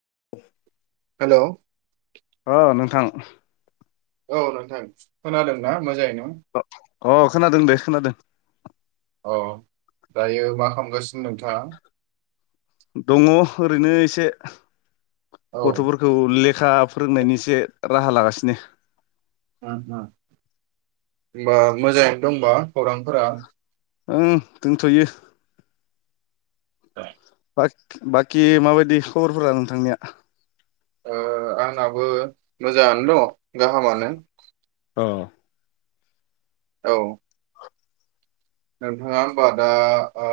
[unintelligible] Hello अ नोंथां औ नोंथां खोनादोंना मोजायैनो? अ अ खोनादों दे खोनादो। अ दायो मा खामगासिनो दं नोंथाङा? दङ ओरैनो एसे ओ औ उम गथ'फोरखौ ले खा फोरोंनायनि एसे राहा लागासिनो । ओ ओ ओनबा मोजांयैनो दंबा? खौरांफोरा ओं दोनथ'यो। ज बाख बाकि माबायदि ख'बरफोरा नोंथांनिया? ओ आंनाबो मोजाङानो दङ गाहामानो। अ औ नोंथाङा होनबा दा ओ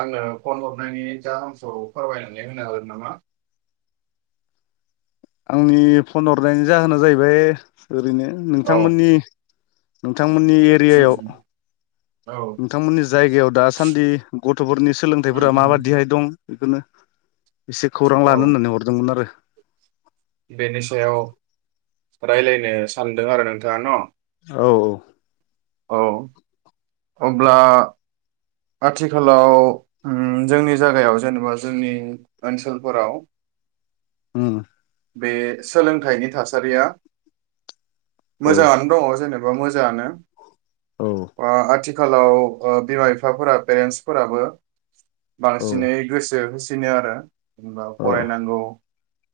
आंनो फन हरनायनि जाहोनखौ फोरमायनानै होनागोन नामा? आंनि फन हरनायनि जाहोना जाहैबाय ओरैनो औ नोंथांमोननि थांमोननि उम एरियायाव उम। औ नोंथांमोननि जायगायाव दासान्दि गथ'फोरनि उम सोलोंथाइफोरा उम। माबाददिहाय दं? बेखोनो इसे खौरां औ लानो होननानै हरदोंमोन आरो बेनि सायाव रायलायनो सानदों आरो नोंथाङा न' औ औ औ अब्ला आथिखालाव उम जोंनि जागायाव जेनेबा जोंनि ओनसोलफोराव उम बे सोलोंथाइनि थासारिया मोजाङानो दङ जेनेब बा मोजाङानो। औ अ आथि खालाव ओ बिमा बिफाफोरा पेरेन्टसफोराबो औ बांसिनै गोसो होस दिनो आरो एबा औ फरायनांगौ।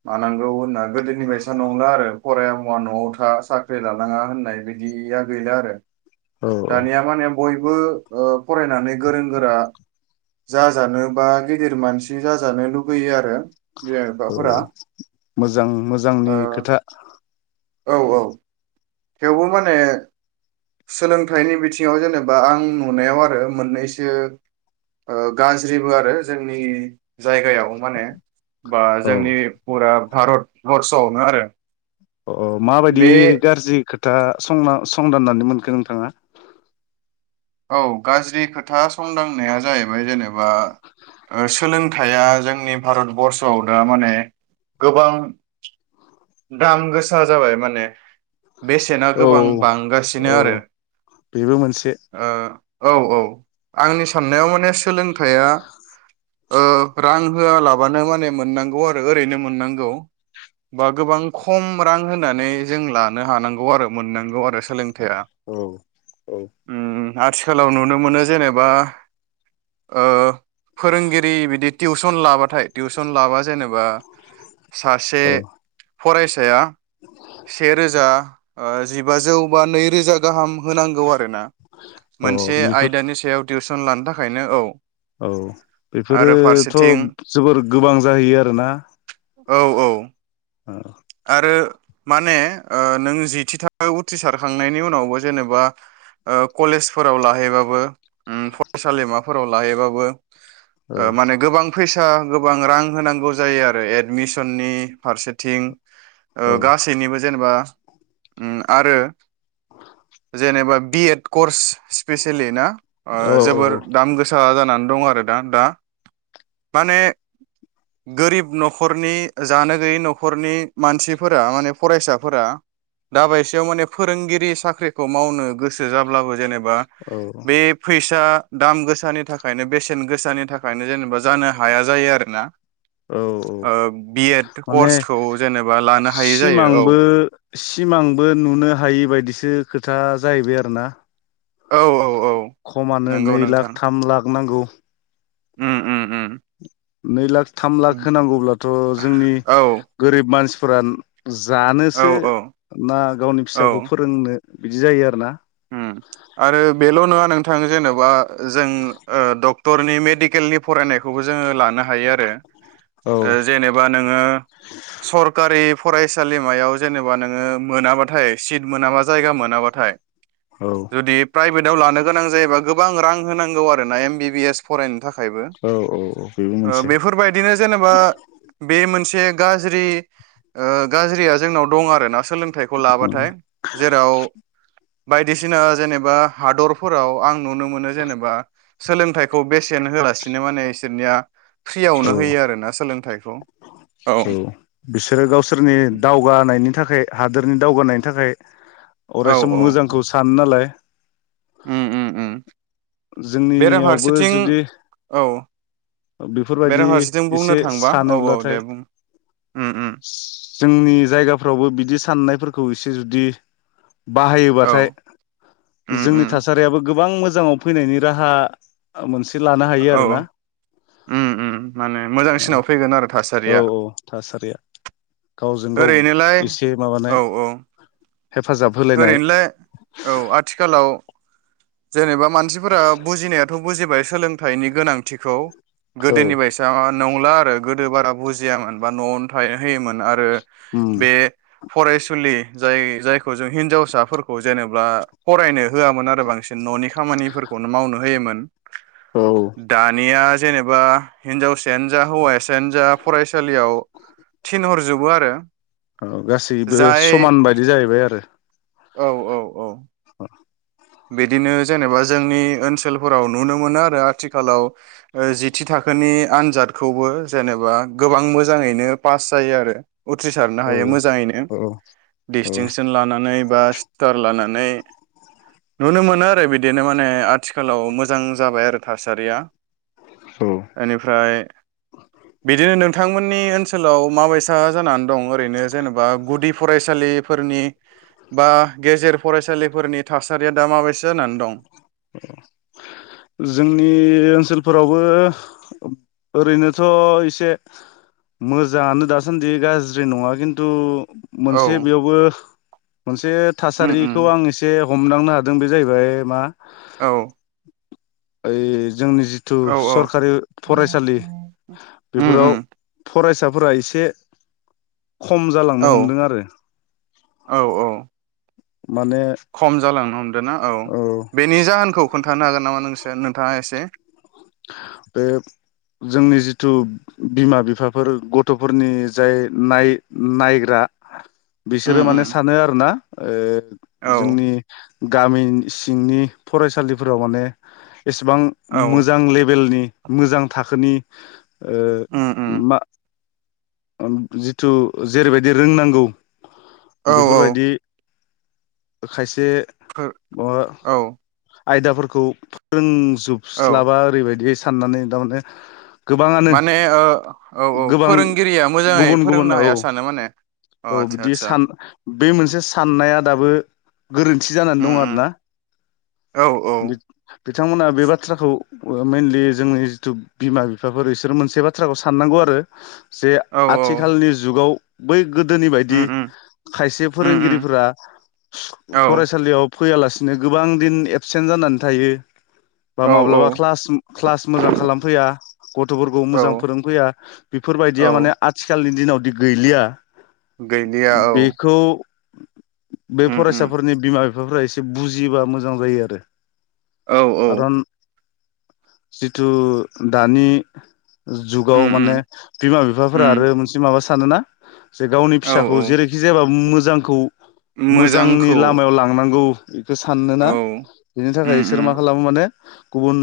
मानांगौ होनना गोदोनि बायसा नंला आरो फराया मुवा न'आव था साख्रि लानाङा होननाय बिदिया गैला आरो औ औ दानिया माने बय बो ओ फरायनानै गोरों गोरा जाजानो बा गिदिर मानसि जाजानो लुुगैयो आरो बिमा बिफाफोरा औ मोजां मोजांनि ओ खोथा औ औ थेवबो माने सोलोंथाइनि बिथिङाव जेनेबा आं नुनायाव आरो मोननैसो ओ गाज्रिबो आरो जोंनि जायगायाव माने बा औ जोंनि पुराब भारत बर्षआवनो आरो अ माबायदि बे गाज्रि खो था संना संदाननानै मोनखो नोंथाङा? औ गाज्रि खोथा संदांनाया जाहैबाय जेनेबा ओ सोलोंथाइया जोंनि भारतबर्सआव दा माने गोबां दाम गोसा जाबाय माने बेसेना औ गोबां बांगासिनो औ आरो बेबो मोनसे ओ औ औ आंनि साननायाव माने सोलों थाया ओ रां होआलाबानो माने मोननांगौ आरो ओरैनो मोननांगौ। बा गोबां खम रां होनानै जों लानो हानांगौ आरो मोननांगौ आरो सोलों थाया औ औ उम आथिखालाव नुनो मोनो जेने बा ओ फोरोंगिरि बिदि टिउसन लाबाथाय टिउसन लाबा जेनेबा सासे फरायसाया सेे रोजा ओ जिबाजौ बा नै रोजा गाहाम होनांगौ आरो ना औ मोनसे बेफोर आयदानि सायाव टिउसन लानो थाखायनो औ औ आरो बेफोरोथ' फारसेथिं जोबोर गोबां जाहैयो आरो ना? ओ रो माने ओ नों जिथि थाख उथ्रिसारखांनायनि उनावबो जेनेबा ओ कलेजफोराव लाहैबाबो उ फरायसालिमा फोराव लाहैबाबो औ ओ माने गोबां फैसा गोबां रां होनांगौ जायो आरो एडमिसननि फारसेथिं ओ औ गासैनिबो जेनेबा उम आरो जेनेबा बि एड कर्स स्पिसियेलि ना ओ औ जोबोर दाम गोसा जानानै दं आर दा दा माने गोरिब न'खरनि जानो गैयै न'खरनि मानसिफोरा माने फरायसाफोरा दाबायसेयाव माने फोरोंगिरि साख्रिखौ मावनो गो गोसो जाब्लाबो जेनेबा औ बे फैसा दाम गोसानि थाखायनो बेसेन गोसानि थाखायनो जेनेबा जानो हाया जायो आरो ना औ औ ओ बि एड माने कर्सखौ जेनेबा लानो हायै जायो औ सिमांबो सिमांबो नुनो हायि बायदिसो खोथा जाहैबाय आरो ना औ औ खमानो नंगौ नै लाख थाम लाख नांगौ। उ उ उ नै लाख थाम लाख होनांगौब्लाथ' जोंनि औ गोरिब मानसि थुरान औ जानोसो औ ना गावनि औ फिसाखौ फोरोंनो । बिदि जायो आरो ना । आरो बेल' नङा नोंथां जेन'बा जों डक्टरनि मेडिकेलनि फरायनायखौबो जोङो लानो हायो आरो औ । जेनेबा नोङो सरकारि फरायसालिमायाव जेनेबा नोङो मोनाबाथाय सिट मोनाबा जायगा मोनाबाथाय औ जुदि प्राइभेटाव लानो गोनां जायोबा गो गोबां रां होनांगौ आरोना एम बिबि एस फरायनो औ औ बेबो मोनसे बेफोरबायदिनो जेनेबा बे मोन ग गाजया जोंनाव दं आरोना सोलोंथ थायखौ उम लाबाथाय जेराव बायदिसिना जेनेबा हादरफोराव आं नुनो मोनो जेनेबा सोलोंथाइखौ बेसे टेन होआलासिनो माने इसोरनिया फ्रियावनो औ होयो आरोना सोलोंथाइखौ औ बिसोरो गावसोरनि दावगानायनि थाखाय हादोरनि दावगानाय थाखाय औ अरायसम मोजांखौ सानो नालाय उम उम उम । जोंनियावबो जुदि औ बेफोरबायदि बेराफारसेथिं बुंनो एसे थांबा औ औ सानोब्लाथाय दे बुं उम उम जोंनि जायगाफ्रावबो बिदि साननायफोरखौ एसे जुदि औ बाहायोबाथाय उम जोंनि उम थासारियाबो गोबां मोजां मोजाङाव फैनायनि राहा मोनसे एसे लानो हायो औ आरो ना। उम उम माने मोजांसिनाव फैगोन आरो औ थासारिया। थासारिया गावजों गाव ओरैनोलाय एसे माबानाय औ औ हेफाजाब होलायनाय ओरैनोलाय औ आथिखालाव। जेनेबा मानसिफोरा बुजिनायाथ' बुजिबाय सोलोंथाइनि गोनांथिखौ औ गोदोनि बायसा नंला आरो गोदो बारा बुजियामोन बा नआवनो था होयोमोन आरो उम बे। फरायसुलि जाय जायखौ जों हिनजावसाफोरखौ जेनेबा फरायनो होआमोन आरो बांसिन। ननि खामानिफोरखौनो मावनो होयोमोन। औ दानिया जेनेबा। हिन्जावसायानो जा हौवा सायानो जा फसालियाव थिनहर जोब बो आरो। औ गासैबो जाय समान बायदि जाहैबाय आरो। औ औ औ। [inaudible] बिदिनो जेनेबा जोंनि ओनसोलफोराव नुनो मोनो आरो आथिखालाव ओ जिथि थाखोनि आनजादखौबो जेनेबा गोबां मोजाङैनो पास जायो आरो। उथ्रिसारनो औ हायो मोजाङैनो औ औ दिस्टिंसन लानानै बा स्टार लाना नै। नुनो मोनो आरो बिदिनो माने आथिखालाव मोजां जाबाय आरो थासारिया। औ एनिफ्राय बिदिनो नों। थांमोननि ओनसोलाव माबायसा जानानै दं ओरैनो जेनेबा गुदि फरायसालिफोरनि बा गेजेर फरायसालिफोरनि थासा बे दा मा बायसा होननानै दं। जोंनि ओनसोलफोरावबो ओरैनोथ एसे मोजाङानो दासान्दि गाज्रि नङा खिन्थु। औ मोनसे बेयावबो। मोनसे उम उम थासारिखौ आं एसे। हमदांनो हादों बे जाहैबाय मा। औ। ओइ। जोंनि जिथु औ सरखारि उम फरायसालि बेफोराव। उम फरायसाफोरा एसे। खम औ जालांनो हमदों आरो। औ औ माने खम जालांनो हमदों ना औ बे। नि जाहोनखौ खोन्थानो हागोन नामा? [unintelligible] नोंथाङा एसे। बे जोंनि जिथु बिमा बिफाफोर गथ'फोरनि जाय नाय-नायग्रा। उम बिसोरो उम माने सानो आरो ना। ओ। औ जोंनि। गामिन सिंनि फरायसालिफोराव माने। एसेबां औ मो जां लेभेलनि मोजां थाखोनि। ओ उम उम मा जिथु जेरैबायदि रोंनांगौ औ औ बेफोरबायदि खायसे माबा औ आयदाफोरखौ फोरोंजोब औ स्लाबाओरैबायदि साननानै थारमाने गोबाङानो माने ओ औ औ गोबां फोरोंगिरिया मोजाङै गुबुन गुबुन फोरोंनो औ हाया सानो माने अ औ आदसा बिदि आदसा सान बे मोनसे साननाया दाबो गोरोन्थि जानानै उम दं आरो उम ना औ औ बिथांमोना बे बाथ्रा औ मेनलि जोंनि जिथु बिमा बिफाफोर बिसोरो मोनसे बाथ्राखौ साननांगौ आरो जे औ आथिखालनि जुगाव बै गोदोनि उम बायदि उम खायसे उम उम फोरोंगिरिफोरा औ फरायसालियाव फैयालासिनो गोबां दिन एबसेन्ट जानानै थायो बा औ औ माब्लाबा क्लास क्लास मोजां खालामफैया गथ'फोरखौ मोजां औ फोरोंफैया बेफोरबायदिया औ माने आथिखालनि दिनावदि गैलिया गैलिया औ बेखौ बे उम उम फरायसाफोरनि बिमा बिफाफ्रा एसे बुजियोब्लाा मोजां जायो आरो औ औ खारन जिथु दानि उम जुगाव उम माने बिमा बिफाफोरा उम आरो मोनसे माबा सानोना? जे गावनि औ फिसाखौ औ जेरैखि जायाबाबो मो जांखौ मोजांनि मोजांखौ लामायाव लांनांगौ बेखौ सानोना औ बिनि थाखाय उम बिसोर मा उम खालामो माने गुबुन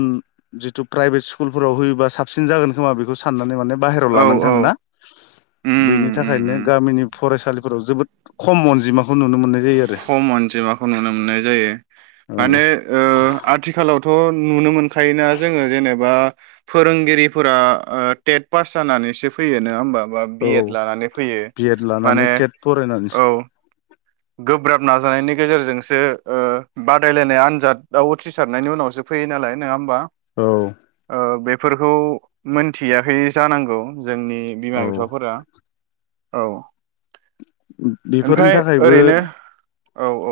जितु प्राइभेट स्कुलफोराव होयोबा साबसिन जागोन खोमा बेखौ साननानै माने बाहेरायाव औ लानानै औ थाङोना उम बेनि उम थाखायनो उम गामिनि फरायसालिफोराव जोबोद खम अनजिमाखौ नुनो मोननाय जायो आरो खम अनजिमाखौ नुनो मोननाय जायो माने ओ आथिखालावथ' नुनो मोनखायोना जोङो जेनेबा फोरोंगिरिफोरा ओ टेट पास जानानैसो फैयो नङा होमबा बा बि औ एड लानानै फैयो बिएड लानानै माने टेट फरायनानैसो औ गोब्राब नाजानायनि गेजेरजोंसो ओ बादायलायनाय आनजादाव उथ्रिसारनायनि उनावसो फैयो नालाय नङा होमबा? औ ओ बेफोरखौ मोनथियाखै जानांगौ जोंनि बिमा औ बिफाफोरा औ [inaudible] बेफोरनि ओमफ्राय थाखाय ओरैनो औ औ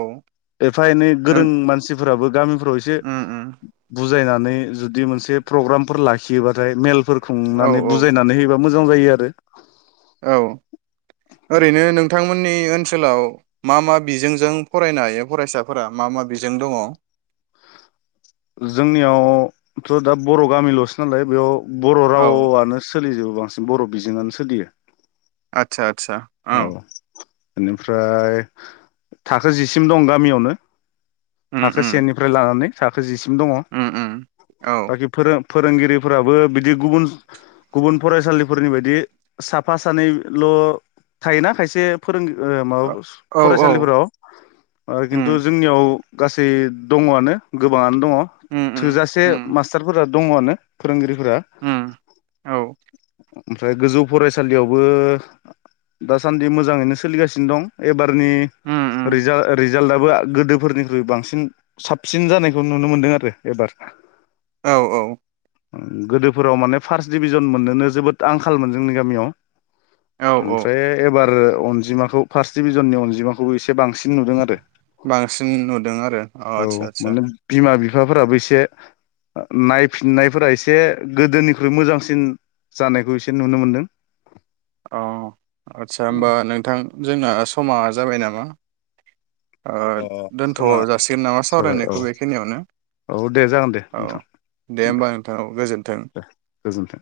एफा एनै नों गोरों मानसि फोराबो गामि फोराव एसे उम उम बुथ बुजायनानै जुदि मोनसे प्रग्रामफोर लाखियोबाथाय मेल फोर औ खुंनानै औ बुजायनानै होयोबा मोजां जायो आरो औ ओरैनो नोंथां मोननि ओनसोलाव मा मा बिजोंजों फरायनो हायो फरायसाफोरा मा मा बिजों दङ? जोंनियावथ' दा बर' गामिल'सो नालाय बेयाव बर' रावआनो सोलिजोबो। बांसिन बर' बिजोंआनो सोलियो आतसा औ बेनिफ्राय थाखो जिसिम दं गामियावनो उम थाखो उम सेनिफ्राय लानानै थाखो जिसि दङ उम उम औ बाखि फोरों फोरोंगिरिफोराबो बिदि गुबुन गुबुन फरायसालिफोरनि बायदि साफा सानैल' थायोना खायसे फोरों ओ माबा औ औ फरायसालिफोराव ओ उम खिन्थु जोंनियाव गासै दङआनो गोबाङानो दङ उम उम थोजासे उम मास्टारफोरा दङआनो फोरोंगिरि फोरा उम औ ओमफ्राय गोजौ फरायसालियावबो दासान्दि मोजाङैनो सोलिगासिनो दं एबार- नि उम उम रिजा-रि- जाल्टआबो गोदोफोरनिख्रुइ बांसिन साबसिन जानायखौ नुनो मोनदों आरो एबार औ औ। गोदोफोराव माने फार्स्ट डिभिजन मोननोनो जोबोद आंखालमोन जोंनि गामियाव। औ औ। ओमफ्राय एबार अनजिमाखौ फार्स्ट डभिजननि अनजिमाखौबो एसे बांसिन नुदों आरो बांसिन नुदों आरो अ आदसा औ आदसा मोनो बिमा बि- फाफोराबो एसे नायफिननायफोरा एसे गोदोनिख्रुइ मोजांसिन जानायखौ एसे नुनो मोनदों। औ। आदसा होमबा नोंथां जोंना समा जाबाय नामा? अ दोनथ' समा जासिगोन नामा जाबाय औ सावरायनायखौ बेखिनियावनो औ दे जागोन दे औ नोंथां दे होमबा नोंथां गोजोन्थों । दे गोजोन्थों